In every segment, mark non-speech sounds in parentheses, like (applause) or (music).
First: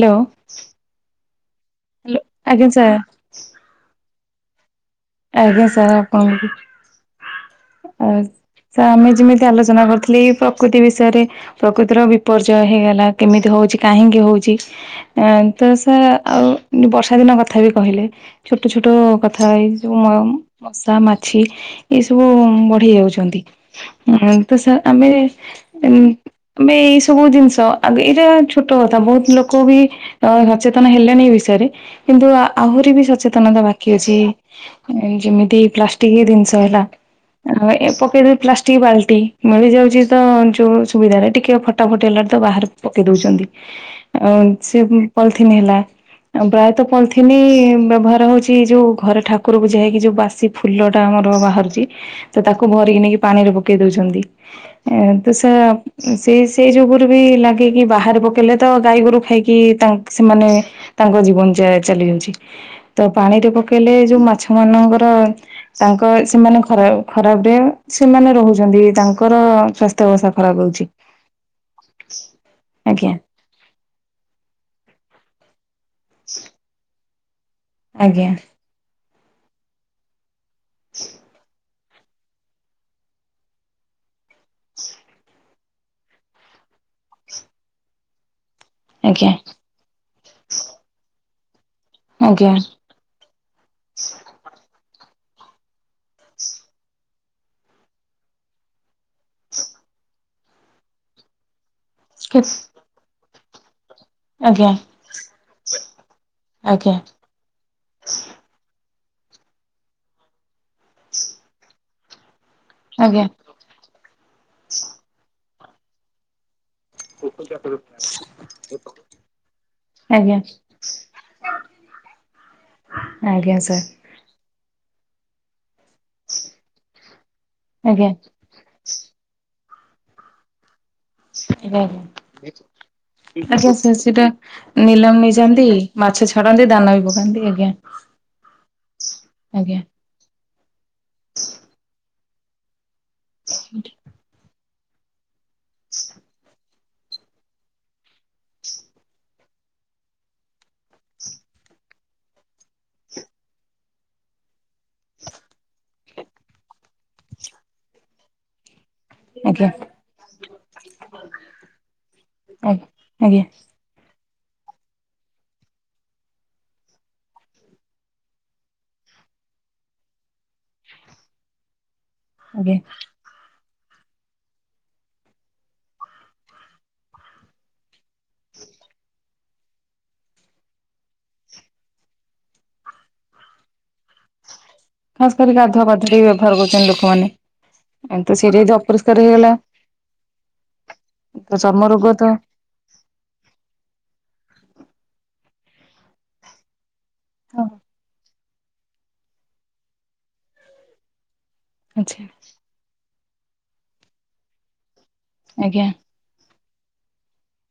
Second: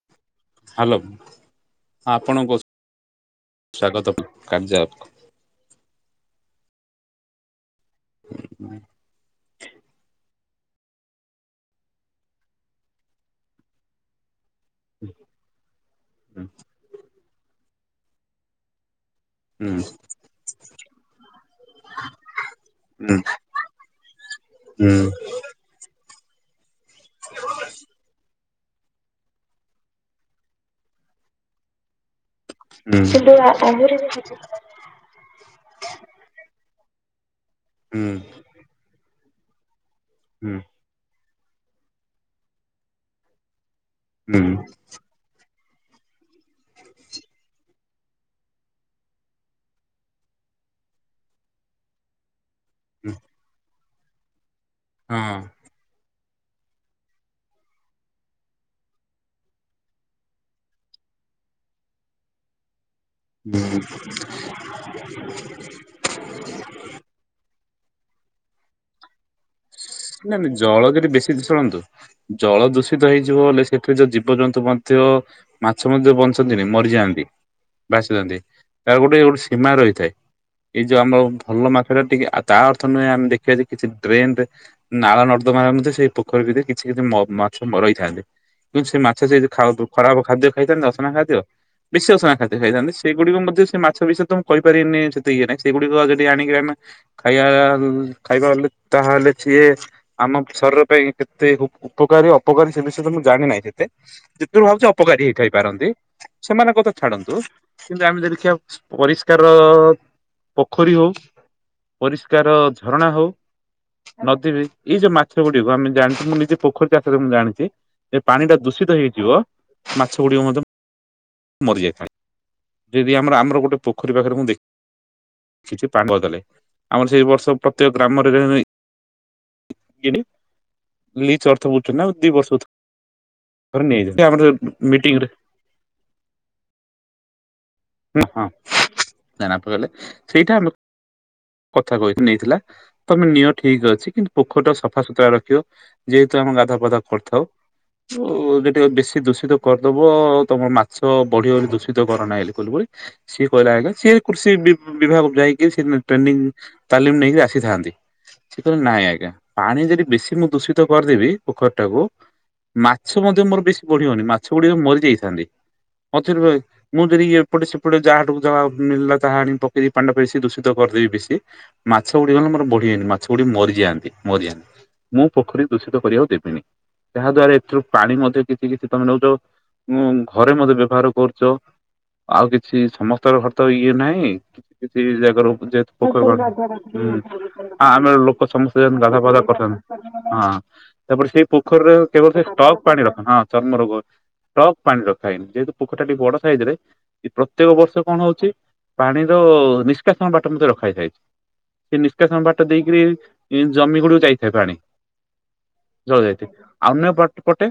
Hello hello hello ଆପଣଙ୍କୁ ଆଜ୍ଞା sir. ସ୍ଵାଗତ କାର୍ଯ୍ୟ ଆଜ୍ଞା ସାର୍ ଆ ତ ଆମେ ଯେମିତି ଆଲୋଚନା କରିଥିଲେ କି ପ୍ରକୃତି ବିଷୟରେ ପ୍ରକୃତିର ବିପର୍ଯ୍ୟୟ ହେଇଗଲା। କେମିତି ହଉଛି, କାହିଁକି ହଉଛି? ତ ସାର୍ ହୁଁ ଆଉ ବର୍ଷା ଦିନ କଥା କଥା ବି କହିଲେ ଛୋଟ ଛୋଟ କଥାଇ ହୁଁ ମଶା ମାଛି ଏସବୁ ବଢେଇ ହୁଁ ହୁଁ ଯାଉଛନ୍ତି ତ ଆମେ ହୁଁ ଆ ଏଇ ସବୁ ଜିନିଷ ଆଗ ଏଇଟା ଛୋଟ କଥା ବହୁତ ଲୋକ ବି ସଚେତନ ହେଲେଣିି ଏଇ ବିଷୟରେ କିନ୍ତୁ ଆହୁରି ବି ହୁଁ ହଁ ସଚେତନତା ବାକି ଅଛି। ଯେମିତି ପ୍ଲାଷ୍ଟିକ ଜିନିଷ ହେଲା । ଆଉ ଏ ପକେଇଦେବି ପ୍ଲାଷ୍ଟିକ ବାଲ୍ଟି । ମିଳି ଯାଉଛି । ତ ଯୋଉ ସୁବିଧା ଟା ଟିକେ । ଟକେ ଫଟା ଫଟି ହେଲାଟୁ ତାକୁ ବାହାରକୁ ପକେଇ ଦେଉଛନ୍ତି । ଆଉ ହୁଁ ସିଏ ପଲ - ଥିନ ହେଲା ।ପ୍ରାୟ ତ ପଲଥିନ ବ୍ୟବହାର ହଉଛି ଏ ଯୋଉ ଘର ଠାକୁର । ଠାକୁର ପୂଜା ହେଇକି ଯୋଉ ବାସି ଫୁଲ ଟା ଆମର ବାହାରୁଛି! ତ ତାକୁ ଭରିକି ନେଇି ପାଣିରେ ପ ପକେଇ ଦଉଛନ୍ତି । ଏମତି ସେ ସେଇ ସେଇ ଯୋଗୁରୁ ବି ଲାଗେକି ବାହାରେ ପକେଇଲେ ତ ଗାଈ ଗୋରୁ ଖାଇକି ସେମାନେ ତାଙ୍କ ଜୀବନ ଚାଲି ଯାଉଛି । ତ ପାଣିରେ ପକେଇଲେ ଯୋଉ ମାଛ ମାଛ ମାନଙ୍କର ତାଙ୍କ ସେମାନେ ଖରା ଖରାପ ବି । ସେମାନେ ରହୁଛନ୍ତି ତାଙ୍କର । ନାଇ ନାଇଁ ଜଳ ଯଦି ବେଶୀ ଦୂସି ଶୁନନ୍ତୁ ଜଳ ଦୂଷିତ ଆଜ୍ଞା ହେଇଯିବ ହେଲେ ସେଠୁ ଯୋଉ ଜୀବ ଜନ୍ତୁ । ତୋ । ମାଛ ମଧ୍ୟ ବଞ୍ଚନ୍ତନି ମରିଯାଆନ୍ତି । ଆଜ୍ଞା ଭାଶୁଚନ୍ତି ତା ଗୋଟେ ଗୋଟେ ସୀମା ରହିଥାଏ । ଏଇ ଯୋଉ ଆମ ଭଲ ମା ସେଟା ଟିକେ ତା ଅର୍ଥ ନୁହେଁ ଆମେ ଦେଖିବା କିଛି ଡ୍ରେନ ରେ ନାଳ ନର୍ଦ୍ଦମା ରେ ମଧ୍ୟ ସେଇ ପୋଖରୀ ଭିତରେ କିଛି କିଛି ମାଛ ରହିଥାନ୍ତି । କିନ୍ତୁ ସେ ମାଛ ଆଜ୍ଞା ସେ ଯେ ହେତୁ ଖରାପ ଖାଦ୍ୟ ଖାଇଥାନ୍ତି ଅସନା ଖାଦ୍ୟ । ବିସି ଅସନା ଆଜ୍ଞା ଖାଦ୍ୟ ଖାଇଥାନ୍ତି ସେଗୁଡିକ ମଧ୍ୟ ସେ ମାଛ ବିଷୟରେ ତ ମୁଁ କହିପାରିବିନି । ସେତେ ଇଏ ନାଇଁ ସେଗୁଡିକ ଯଦି ଆଣିକି ଆମେ ଖାଇବା ଖାଇବାଲେ ତାହେଲେ । ସିଏ ଆମ ଶରୀର ପାଇଁ କେତେ ଉପ ଉପକାରୀ ଅପକାରୀ ସେ ବିଷୟରେ ତମୁଁ ଜାଣି ନାଇଁ । ଏତେ ଯେଥିରୁ ଆଜ୍ଞା ଭାବୁଛି ଅପକାରୀ ହେଇ ଥାଇ ପାରନ୍ତି ସେମାନଙ୍କଥା ଆଜ୍ଞା ଛାଡନ୍ତୁ କିନ୍ତୁ ଆମେ ଯଦି ଦେଖିବା । ପରିଷ୍କାର ପୋଖରୀ ହଉ ପରିଷ୍ କାର ଝରଣା ଆଜ୍ଞା ହେଉ । ନଦୀ ବି ଏଇ ଯୋଉ ମା ଛ ଗୁଡ଼ିକ ଆମେ ଜାଣୁ ଆମେ ନିଜେ ପୋଖରୀ ଚାଷରେ ମୁଁ ଜାଣିଛି ଯେ ପାଣି ଟା ଦୂଷିତ ହେଇଯିବ ମାଛ ଆଜ୍ଞା ଗୁଡିକ ମଧ୍ୟ ମରିଯାଇଥାଏ ଯଦି ଆମର ଆଜ୍ଞା ଆମର ଗୋଟେ ସାର୍ ପୋଖରୀ ପାଖରେ ମୁଁ ଦେଖ କିଛି ପାଣି ମରିଗଲେ ଆମର ସେଇ ବର୍ଷ ପ୍ରତ୍ୟେକ ଗ୍ରାମ ଆଜ୍ଞା ରେ (unintelligible) (unintelligible) ଅର୍ଥ ବୁଝୁଛନ୍ତି ନା ଦି ବର୍ଷ ଆଛା ଥରେ ସାର ନେଇଯାନ୍ତି ସେଟା ଆମର ନିଲାମ ମିଟିଂରେ ନେଇଯାନ୍ତି ମାଛ ଛାଡନ୍ତି ଦାନା ବି ପକାନ୍ତି ଆଜ୍ଞା। ହ ହଁ ଦାନ ଆଜ୍ଞା ପକେଇଲେ ସେଇଟା ଆମେ। କଥା କହିକି ନେଇଥିଲା ତମେ ନିଅ ଠିକ ଅଛି କିନ୍ତୁ ପୋଖରୀ ଟାକୁ ସ ସଫାସୁତୁରା ରଖିବ ଯେହେତୁ ଆମେ ଗାଧା ପାଧା କରିଥାଉ ଯୋଉ ଏବେ ଟିକେ ବେଶୀ ଦୂଷିତ କରିଦବ ଆଉ ତମର ମାଛ ବଢିବ ବୋଲି ଦୂଷିତ କର ନାହିଁଲେ। (unintelligible) ସିଏ କହିଲା ଆଜ୍ଞା ସି କୃଷି ବି ବିଭାଗ ଯାଇକି ସେ ଟ୍ରେନି ତାଲିମ ନେଇକି ଆସିଥାନ୍ତି। ନାଇଁ ଆଜ୍ଞା ପାଣି ଯଦି ବେଶୀ ମୁଁ ଦୂଷିତ କରିଦେବି ପୋଖରୀ ଟାକୁ ଆଜ୍ଞା ମାଛ ମଧ୍ୟ ଆଜ୍ଞା ମୋର ବେଶୀ ବଢିବନି ମାଛ ସେଗୁଡିକ ମରିଯାଇଥାନ୍ତି ମଝିରେ ରହି ମୁଁ ଯଦିଏ ଏପଟେ ସେପଟେ ଯାହାଡକୁ ଯହା ମିଳିଲା ତାହା ଆଣିକି ପକେଇକି ପାଣି ଟା ବେଶୀ ଦୂଷିତ କରିଦେବି ବେଶୀ ମାଛ ଗୁଡିକ ମୋର ଆଜ୍ଞା ବଢ଼ିବେନି ମାଛ ଗୁଡିକ ମରି ଯାଆନ୍ତି ମରିଯିଆନ୍ତି ମୁଁ ପୋଖରୀ ଦୂଷିତ କରିବାକୁ ଦେବିନି ତାହା ଦ୍ଵାରା ଏଥିରୁ ପାଣି ମଧ୍ୟ କିଛି କିଛି ତମେ ନଉଚ ମୁଁ ଘରେ ମଧ୍ୟେ ବ୍ୟବହାର କରୁଚ ଆଉ କିଛି ସମସ୍ତଙ୍କ ଘର ତ ଇଏ ନାହିଁ। କିଛି କିଛି ଖାସ୍ ଜାଗ ର କରି ଗାଧୁଆ ପାଧୁଆରେ ବି ବ୍ୟବହାର କରୁଛନ୍ତି ଯେହତୁ ଲୋକମାନେ। ଆମର ତ ଲୋକ ସେଇଟା ଯଦି ସମସ୍ତେ ଅପରିଷ୍କାର ଗାଧା ଫାଧା ହେଇଗଲା କରିଥାନ୍ତି ହଁ ତାପରେ ସେଇ ତ ଚର୍ମ ପୋଖରୀରେ ରୋଗ ତ କେବଳ ଷ୍ଟକ ପାଣି ରଖନି ହଁ ଚର୍ମ ରୋଗ ଷ୍ଟକ୍ ପାଣି ରଖାହେନି ଯେହେତୁ ପୋଖରୀ ଟା ଟିକେ ବଡ ସାଇଜ ରେ ଏ ପ୍ରତ୍ୟେକ ବର୍ଷ କଣ ହଉଛି ପାଣିର ନିଷ୍କାସନ ବାଟ ମଧ୍ୟ ରଖା ହେଇଥାଇଛି। ସେ ଆଚ୍ଛା ନିଷ୍କାସନ ବାଟ ଦେଇକିରି ଜମି ଗୁଡକୁ ଯାଇଥାଏ ପାଣି। ଆଜ୍ଞା ଜଳ ଯାଇଥାଏ। ଅନ୍ୟ ପଟେ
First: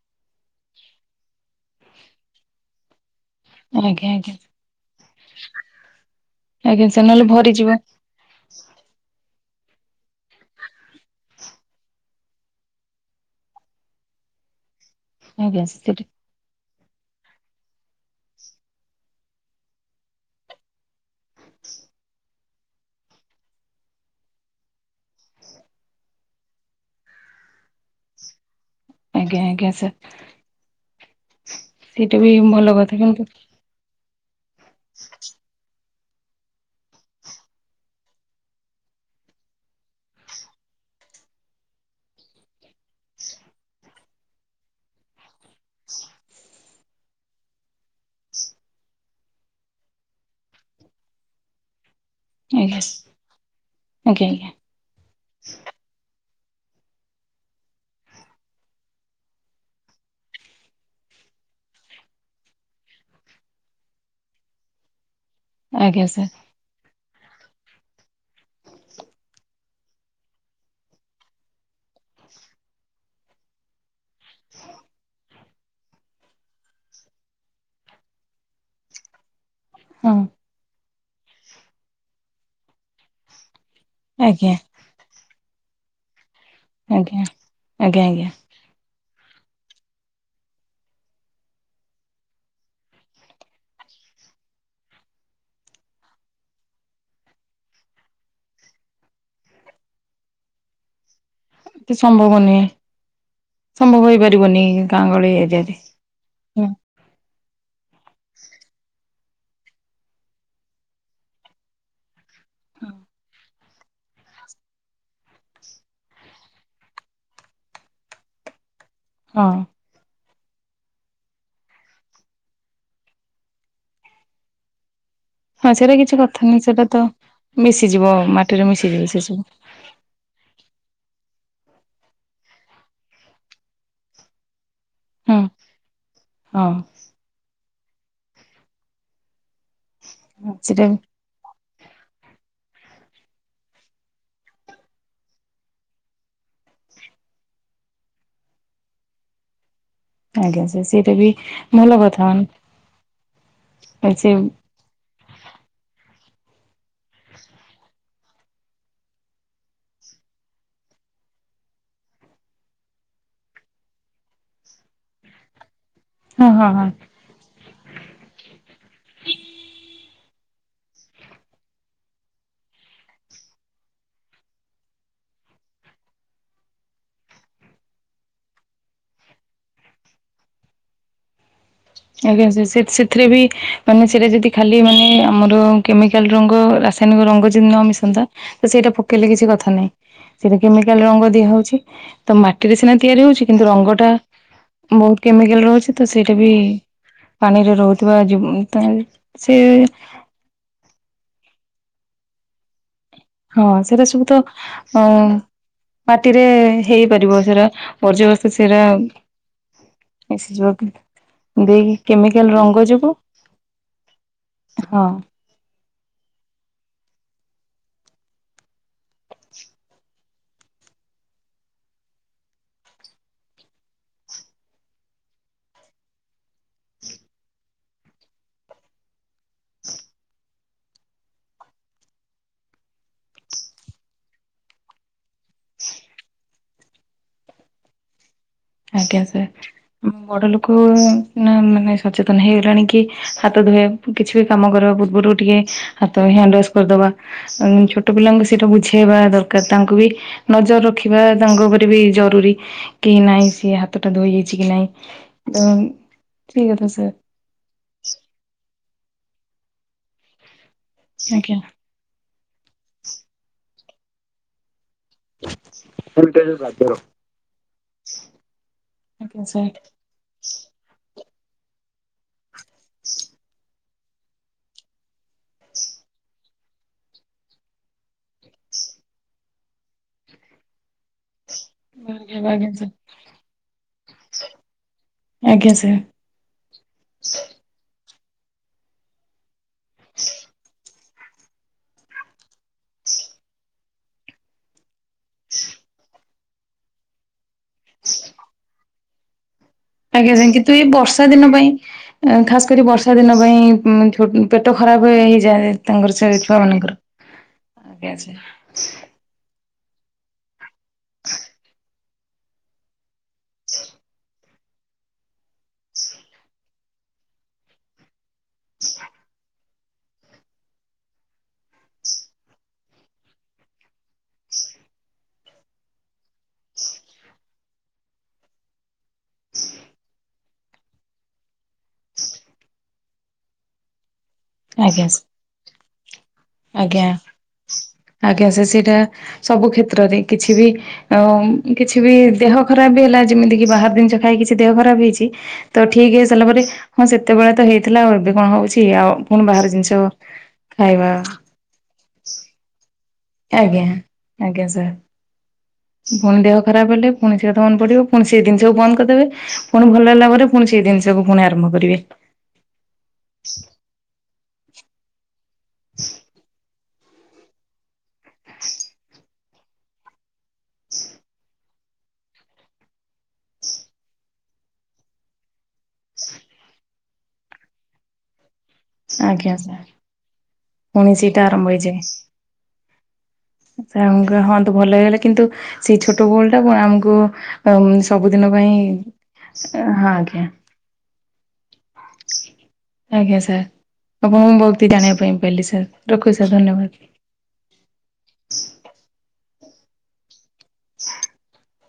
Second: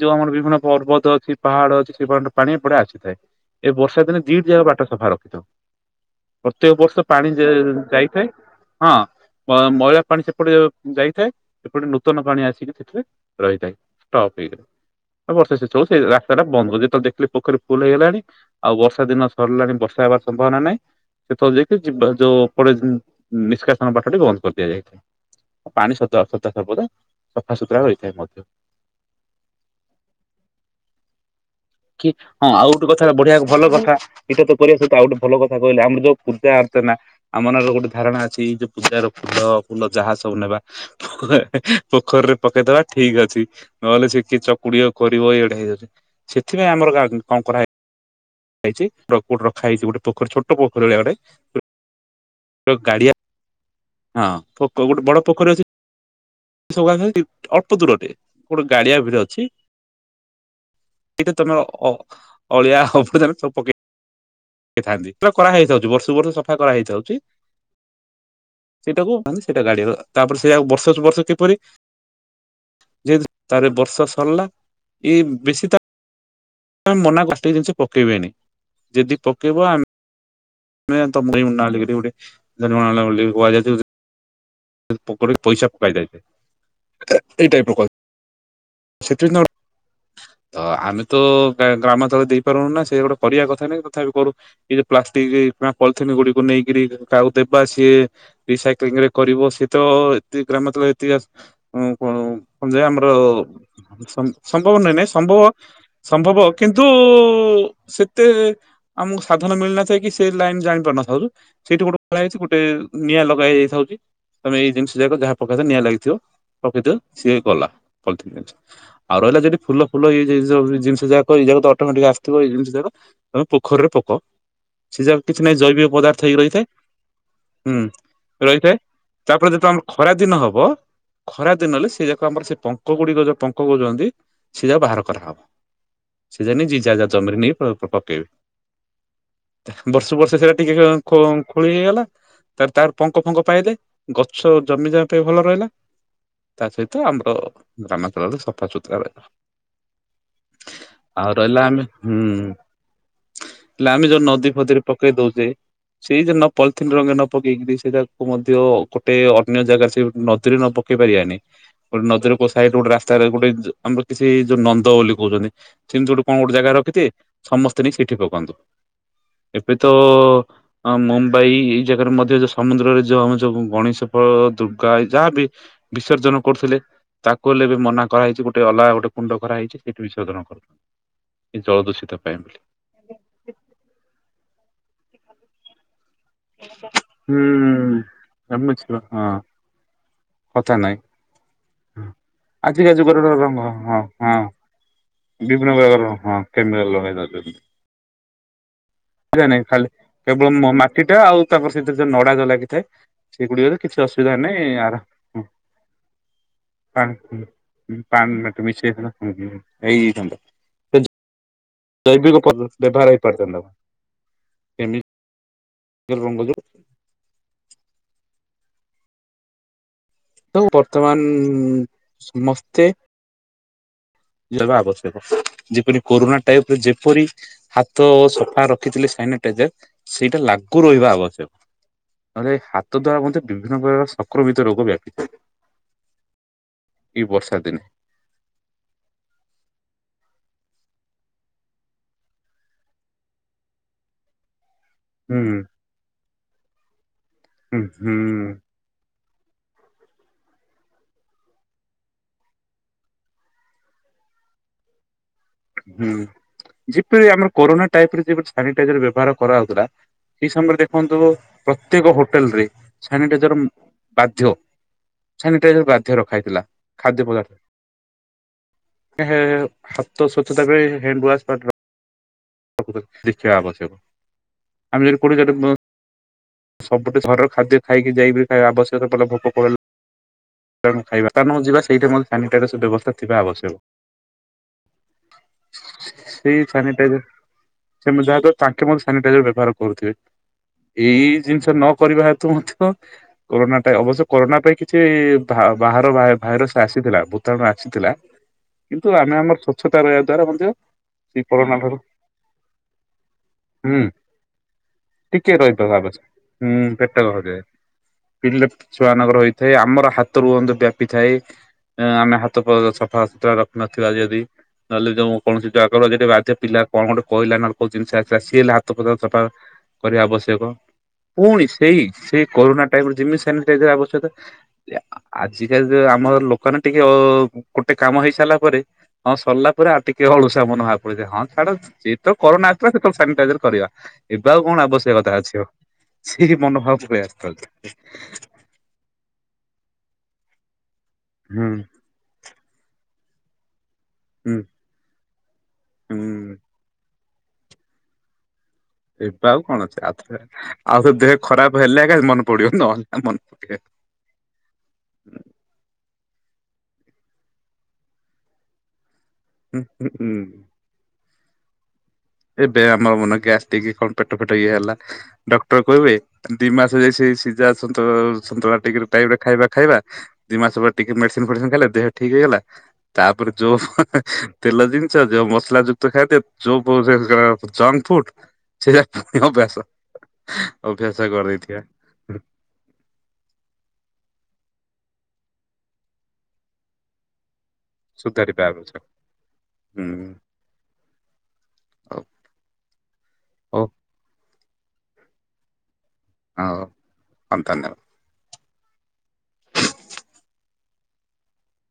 ଯୋଉ ଆମର ବିଭିନ୍ନ ପର୍ବତ ଅଛି ପାହାଡ ଅଛି ସେ ପାହା ପାଣି ଏପଟେ ଆସିଥାଏ। ଏ ବର୍ଷା ଆଜ୍ଞା ଦିନେ ଆଜ୍ଞା ଦିଟି ଯାକ ବାଟ ସଫା ରଖିଥାଉ ପ୍ରତ୍ୟେକ ଆଜ୍ଞା ସାର୍ ବର୍ଷ ନହେଲେ ପାଣି ଭରିଯିବ ଯାଇଥାଏ ହଁ। ମଇଳା ପାଣି ସେପଟେ ଯାଇଥାଏ ସେପଟେ ନୂତନ ପାଣି ଆସିକି ସେଥିରେ ରହିଥାଏ ଷ୍ଟପ ହେଇକ। ବର୍ଷା ଆଜ୍ଞା ଶେଷ ହଉ ସେଇ ସେଠି ରାସ୍ତା ଟା ବନ୍ଦ କରିଦଉ ଦେଖିଲି ପୋଖରୀ ଫୁଲ ହେଇଗଲାଣି ଆଉ ବର୍ଷା ଦିନ ସରିଲାଣି ବର୍ଷା ହେବାର ସମ୍ଭାବନା ନାହିଁ ଯାଇକି ଯ ଯୋଉ ନିଷ୍କାସନ ବାଟଟି ବନ୍ଦ କରିଦିଆଯାଇଥାଏ ଆଉ ପାଣି ସଦା ସର୍ବଦା ସଫାସୁତୁରା ରହିଥାଏ ମଧ୍ୟ। ଆଜ୍ଞା ଆଜ୍ଞା ସାର୍। କି ସେଇଟା ବି ହଁ ଭଲ ଆଉ ଗୋଟେ କଥା ହେଲା କିନ୍ତୁ ବଢିଆ ଭଲ କଥା ଏଇଟା ତ କରିବା କଥା ଆଉ ଗୋଟେ ଭଲ କଥା କହିଲ ଆମର ଯୋଉ ପୂଜା ଅତେ ନା ଆମ ମନରେ ଗୋଟେ ଧାରଣା ଅଛି ଯେ ପୂଜାର ଫୁଲ ଫୁଲ ଯାହା ସବୁ ନେବା ପୋଖରୀରେ ପକେଇଦବା ଠିକ ଅଛି ନହେଲେ ସେ କିଏ ଚକୁଡି କରିବ ଏଇଟା ହେଇଯାଉଛି। ସେଥିପାଇଁ ଆମର କଣ କରାହଇଛି? ରଖାଯାଇଛି ଗୋଟେ ପୋଖରୀ ଛୋଟ ପୋଖରୀ ଭଳିଆ ଗୋଟେ ଆଜ୍ଞା ଗାଡିଆ ଆଜ୍ଞା ହଁ ଆଜ୍ଞା ପ ଗୋଟେ ବଡ ପୋଖରୀ ଅଛି। ଅଳ୍ପ ଦୂରରେ ଗୋଟେ ଗାଡିଆ ଭରେ ଅଛି ସେଟା ତମର ଅ ଅଳିଆ (unintelligible) କେଥାନ୍ତି। କରା ହେଇ ଯାଉଛି ଆଜ୍ଞା ବର୍ଷ ସାର୍ ବର୍ଷ ସଫା କରା ହେଇଯାଉଛି। ସେଟା କନ୍ତି ସେଇଟା ଗାଡି ତାପରେ ସେଆା ବର୍ଷ ସୁ ବର୍ଷ କିପରି ଯେହେତୁ ତାରେ ବର୍ଷା ସରିଲା ଇ ବେଶୀ ତ (inaudible) ମନା କ ଟିକେ ଜିନିଷ ପକେଇବେନି ଯଦି ପକେଇବ ହଁ ତାଇ ମୂ ନଲଗରି ଆଜ୍ଞା (unintelligible) ପ ପଇସା। ପାଦାଇ ଆଜ୍ଞା ଆଜ୍ଞା ଆଜ୍ଞା। ସେଥିପାଇଁ ତ ତ ଆମେ ତ ଗ୍ରାମାଞ୍ଚଳ ଦେଇପାରୁନୁ। ନା ସେ ଗୋଟେ କରିବା କଥା ନାଇଁ ତଥାପି କରୁ ଇ ପ୍ଲାଷ୍ଟିକ କି ପଲିଥିନ୍ ଗୁଡିକୁ ନେଇକିରି କାହାକୁ ଦେବା ସିଏ, ରିସାଇକଲିଂ ରେ କରିବ ସେଏ ତ ଏ ଗ୍ରାମାଞ୍ଚଳରେ ଏତିକି। ହଁ ଏତେ କଣ ସମ୍ଭବ କ ନୁହେଁ ଯ ଆମର ସମ୍ଭବ ହେଇପାରିବନି ସମ୍ଭବ ନହିଁ ଗାଁ ନାଇଁ ଗହଳି ସମ୍ଭବ ଏରିଆରେ ସମ୍ଭବ କିନ୍ତୁ ସେତେ ଆମକୁ ସାଧନ ମିଳିନଥାଏ କି ସେ ଲାଇନ ଜାଣିପାରିନଥାଉ, ସେଇଠୁ ଗୋଟେ ନାଇଁ ସେ ଗୋଟେ ନିଆଁ ଲଗାଇଛି। କଥା ହଉଛି ତମେ ଏଇ ଜିନିଷ ଯାକ ଯାହା ପକେଇ ନିଆଁ ଲାଗିଥିବ ପକେଇଥିବ ସିଏ ଗଲା। ଆଉ ରହିଲା ହଁ ଯଦି ଫୁଲ ଫୁଟି ଜିନିଷ ଯାକ ଏଇ ଯାକ ତ ଅଟୋମେଟିକ ଆସିଥିବ ଏଇ ଜିନିଷ ଯାକ ତମେ ପୋଖରୀରେ ପକ। ସେ ଯାକ କିଛି ନାହିଁ ହଁ ଜୈବିକ ସେଇଟା କିଛି ପଦାର୍ଥ ହେଇ କଥା ନାହିଁ ରହିଥାଏ ସେଇଟା ତ ହୁଁ ମିଶିଯିବ ମାଟିରେ ରହିଥାଏ ମିଶିଯିବ ସେ ସବୁ ତାପରେ ଯେବେଳେ ଆମର ଖରା ଦିନ ହବ ଖରା ଦିନ ହେଲେ ସେ ଯାକ ଆମର ସେ ପଙ୍କ ଗୁଡିକ ଯୋଉ କ କହୁଛନ୍ତି? ଯା ବାହାର କରାହବ ହଁ ସେ ଯା ହଁ ଯି ଯାହା ଯାହା ଜମିରେ ନି ଉପରେ ପକେଇବି। ବର୍ଷେ ବର୍ଷ ସେଟା ଟିକେ ସେଇଟା ଖୋଳି ହେଇଗଲା! ତା ତାର ପଙ୍କ ଫଙ୍କ ପାଇଦଲେ ଗଛ ଜମି ଜିବା ପାଇଁ ଭଲ ରହିଲା ତା ସହିତ ଆମର ଗାମ? ଆ ସପା ସୁତାରେ ଆଜ୍ଞା ସେ ସେଇଟା ବି ଆଉ ରହିଲା ଆମେ ଭଲ ହୁଁ କଥା ହେଲେ ଆମେ ମାନେ ଯୋଉ ସେ ନଦୀ ଫଦରେ ପକେଇ ଦଉଛେ! ସେଇ ଜ ପ ରଙ୍ଗେ ନ ପକେଇ ସେଇ ମଧ୍ୟ ଗୋଟେ ଅନ୍ୟ ଜାଗାରେ ସେ ନଦୀରେ ନ ପକେଇ ପାରିବାନି ଗୋଟେ ନଦୀରେ କୋ ଗୋଟେ ରାସ୍! ତାର ଗୋଟେ ଆମର କିଛି ଯୋଉ ନନ୍ଦ ବୋଲି କହୁଛନ୍ତି ସେମିତି ଗୋଟେ କଣ ହଁ ଗୋଟେ ହଁ ଜାଗା ହଁ ରଖିଥେ ସମସ୍ତେ ନେଇ ସେଇଠି ପକାନ୍ତୁ। ଏବେ ତ? ମୁମ୍ବାଇ ଏଇ ଜାଗାରେ ମଧ୍ୟ ଯୋଉ ସମୁଦ୍ରରେ ଯୋଉ ଆମ ଯୋଉ ଗଣେଶ ଫଳ ଦୁର୍ଗା ଯାହା ବି ବିସର୍ଜନ କରୁଥିଲେ ତାକୁ ହେଲେ? ମନା କରାହେଇଛି ଗୋଟେ ଅଲଗା ଗୋଟେ କୁଣ୍ଡ କରାହେଇଛି ସେଠି ବିଶୋଜନ କରୁ ଆଜ୍ଞା ସେଥିରେ ବି ମାନେ ସେଟା ଯଦି ଖାଲି ମାନେ ଆମର କେମିକାଲ ରଙ୍ଗ ରାସାୟନିକ ହୁଁ ରଙ୍ଗ ଯଦି ନ ମିଶନ୍ତା ତ ଆମେ ସେଇଟା ହଁ ପକେଇଲେ କିଛି କଥା ନାହିଁ ସେଇଟା କଥା ନାହିଁ କେମିକାଲ ରଙ୍ଗ ଦିଆହେଉଛି ତ ମାଟିରେ ଆଜିକା ସିନା ଯୁଗର ତିଆରି ରଙ୍ଗ ହଉଛି କିନ୍ତୁ ହଁ ରଙ୍ଗଟା ହଁ ବହୁତ କେମିକାଲ ବିଭିନ୍ନ ରହୁଛି ପ୍ରକାର ତ ସେଇଟା ହଁ ବି ପାଣିରେ ରହୁଥିବା ସେ ନାଇଁ ଖାଲି କେବଳ ମାଟିଟା ଆଉ ତାପରେ ସେରେ ଯୋଉ ନଡା ଲାଗିଥାଏ ହଁ ସେଗୁଡିକରେ କିଛି ସେଟା ସବୁ ଅସୁବିଧା ତ ନାହିଁ ଆର ଅ ମାଟିରେ ପାଣି ହେଇପାରିବ ସେଟା ବର୍ଜ୍ୟବସ୍ତ ପାଣି ସେଟା ମିଶେଇ ହେଇଯାଇଥାନ୍ତା ମିସିଯିବ। ସେ ଜୈବିକ ବ୍ୟବହାର ହେଇପାରଥାନ୍ତା (inaudible) ସେବି ହଁ (inaudible) କଣ କହୁଚୁ। (unintelligible) ତ ବର୍ତ୍ତମାନ ସମସ୍ତେ ଯବା ଆବଶ୍ୟକ ଯେପରି କୋରୋନା ଟାଇପ ରେ ଯେପରି ହାତ ସଫା ରଖିଥିଲେ ସାନିଟାଇଜର ସେଇଟା ଲାଗୁ ରହିବା ଆବଶ୍ୟକ ନହେଲେ ହାତ ଦ୍ଵାରା ମଧ୍ୟ ବିଭିନ୍ନ ପ୍ରକାର ସଂକ୍ରମିତ ରୋଗ ବ୍ୟାପିଥିଲେ (inaudible) ଏଇ ବର୍ଷା ଦିନେ? ଆଜ୍ଞା ସାର୍ ବଡ ଲୋକ ନା ମାନେ ସଚେତନ ହେଇଗଲାଣି କି ହାତ ଧଏ କିଛି ବି କାମ କର ପୂର୍ବରୁ ହୁଁ ଟିକେ ହାତ ହ୍ୟାଣ୍ଡ ୱାସ କରିଦବା ହୁଁ ଛୋଟ ହୁଁ ପିଲାଙ୍କୁ ସେଇଟା ବୁଝେଇବା ଦରକାର। ତାଙ୍କୁ ବି ନଜର ରଖିବା ତାଙ୍କ ଉପରେ ବି ଜରୁରୀ କି ନାହିଁ। ସି ହାତ ଟା ଧୋଇ ଯାଇଛି କି ନାଇଁ ଠିକ ହୁଁ କଥା ସାର୍ ଯେପରି ଆମର କୋରୋନା ଟାଇପ ରେ ଯେରି ବ୍ୟବହାର କରାଯାଉଥିଲା ସେଇ ସମୟରେ ଦେଖନ୍ତୁ ଆଜ୍ଞା ପ୍ରତ୍ୟେକ ହୋଟେଲ ରେ ସାନିଟାଇଜର ବାଧ୍ୟ। ସାନିଟଜର ବାଧ୍ୟ ରଖା ହେଇଥିଲା ଖାଦ୍ୟ ପଦାର୍ଥ (inaudible) ହେ ଆଜ୍ଞା ସାର୍ ସଚଛତା ବେଳେ (unintelligible) (unintelligible) (unintelligible) ସବୁଠୁ ଘରର ଖାଦ୍ୟ ଖାଇକି ଯାଇକି ଆବଶ୍ୟକତା ପଡିଲେ ଭୋକ ପ ଖାଇବା ନ ଯିବା ସେଇଠା ମଧ୍ୟ ଆଜ୍ଞା ସାନିଟାଇଜର ସାର୍ ବ୍ୟବସ୍ଥା ଥିବା ଆବଶ୍ୟକ ଆଜ୍ଞା ସାର୍ (inaudible) ସେଇ ସାନିଟାଇଜର ସେ ଯାହାକ ତାଙ୍କେ ମ ସାନିଟାଇଜର ବ୍ୟବହାର କର କରୁଥିବେ। ଏଇ ଜିନିଷ ନ କରିବା ହେତୁ ମଧ୍ୟ କରୋନାଟ ଅବଶ୍ୟ କରୋନା ପାଇଁ କିଛି ବାହାର ଭାଇରସ ଆସିଥିଲା ଭୂତାଣୁ ଆସିଥିଲା କିନ୍ତୁ ଆମେ ଆମର ସ ଆଜ୍ଞା ଆଜ୍ଞା କିନ୍ତୁ ଏଇ ବର୍ଷା ଦିନ ପାଇଁ ଠାରୁ ଖାସ କରି ବର୍ଷା ଦିନ ହୁଁ ପାଇଁ ପେଟ ଖରାପ ଟିକେ ହେଇଯାଏ ରହିଥିବା ତାଙ୍କର ଆବଶ୍ୟକ। ସହିତ ହୁଁ ପେଟ କଜାଏ ପିଲିଲେ ଛୁଆ ନଗର ହେଇ ଆମର ହାତ ରୁହନ୍ତୁ ବ୍ୟାପିଥାଏ ଆମେ ହାତ ସଫାସତୁରା ରଖୁନଥିଲା ଯଦି ନହେଲେ ଯୋଉ କୌଣସି ଜାଗର ଯି ବାଧ୍ୟ ପିଲା କଣ ଗୋଟେ କହିଲା ନା କୋଉ ଜିନିଷ ଆସିଲା ସିଏ ହେଲେ ହାତ ଫ ସଫା କରିବା ଆବଶ୍ୟକ ପୁଣି ସେଇ ସେଇ କରୋରୋନା ଟାଇମରେ ଯେମିତି ସାନିଟାଇଜର ଆବଶ୍ୟକ ଆଜିକାଲି ଆମର ଲୋକାନ ଟିକେ ଗୋଟେ କାମ ହେଇ ସାରିଲା ପରେ ହଁ ସରିଲା ପରେ ଆଉ ଟିକେ ଅଳୁସା ମନ ହବା ପଡଥାଏ ହଁ ଛାଡ ଯେତବେ କରୋନା ଆସଥିଲା ସେତେବେଳେ ସାନିଟାଇଜର କରିବା। ଏବେ ଆଉ କଣ ଆଜ୍ଞା ସାର୍ ଆବଶ୍ୟକତା ଅଛି ଆଉ। ସେଇ ମନୋଭାବ ଆଜ୍ଞା ପଳେଇ ଆସିଥାଉଛି ଆଜ୍ଞା ସେ ସେଇଟା ସବୁ କ୍ଷେତ୍ରରେ କିଛି ବି ଆଉ ହୁଁ କିଛି ବି ଦେହ ଖରାପ ବି ହେଲା ଯେମିତି କି ବାହାରିନ। ହୁଁ ଖାଇକି ଦେହ ଖରାପ ହେଇଛି ତ ଠିକ ହେଇସାରିଲା ହୁଁ। ପରେ ହଁ କେତେବେଳେ ତ ହେଇଥିଲା ଆଉ ଏବେ କଣ ହଉଛି। ଆଉ କୁଣ ଏବେ ଆଉ ବାହାର କଣ ଜିନିଷ ଅଛି ଆଉଥରେ ଖାଇବା ଆଉ ଦେହ ଖରାପ ହେଲେ ଏକା ମନ ପଡିବ ନହଲେ। ଆଜ୍ଞା ଆଜ୍ଞା ସାର୍। ପୁଣି ଦେହ ଖରାପ ହେଲେ ପୁଣି ସେ କଥା ମନ ପଡିବ ପୁଣି ସେ ଜିନଷକୁ ବନ୍ଦ କରିଦେବେ। ହୁଁ ପୁଣି ହୁଁ। ଭଲ ହେଲା ପରେ ପୁଣି ସେଇ ଜିନିଷକୁ। ପୁଣି ଆରମ୍ଭ କରିବେ। ଏ ବେୟ ଆମ ମାନେ ଗ୍ୟାସ୍ ଟ କଣ ପେଟ। ପଟଏଲା। ଡକ୍ଟର କହିବେ ଦି ମାସ। ସେ ସିା (unintelligible) ତ ସନ୍ତୁଳା ଟିକ ଟାଇମରେ। ଖାଇବା ଖାଇବା ଦି ମାସ ପରେ ଟିକେ ମେଡିସିନ ଫେଡିସିନ ଖାଇଲେ ଦେହ ଠିକ ହେଇଗଲା ତାପରେ ଯୋଉ ତେଲ ଜିନିଷ ଯୋଉ ମସଲା ଯୁକ୍ତ ଖାଇଦି ଯୋଉ ବ ଯଙ୍କଫୁଡ। ସେଯା ଆଜ୍ଞା ଅଭ୍ଯସ ସାର୍ ପୁଣି ସେଇଟା ଆରମ୍ଭ ହେଇଯାଏ। ସେ (unintelligible) ଭଲେ ହେଲେ କିନ୍ତୁ ସେଇ ଛୋଟ ଭୁଲ୍ ଟାକୁ ଆମକୁ ସବୁଦିନ ସୁଧାରି ପାଇଁ ପାରୁଛ ହୁଁ ହଁ ଆଜ୍ଞା ହଉ ଆଜ୍ଞା ସାର୍ ହଉ ଆପ ତି ଜାଣିବା ପାଇଁ କଲି ସାର୍ । ରଖୁଛି ଧନ୍ୟବାଦ। (inaudible)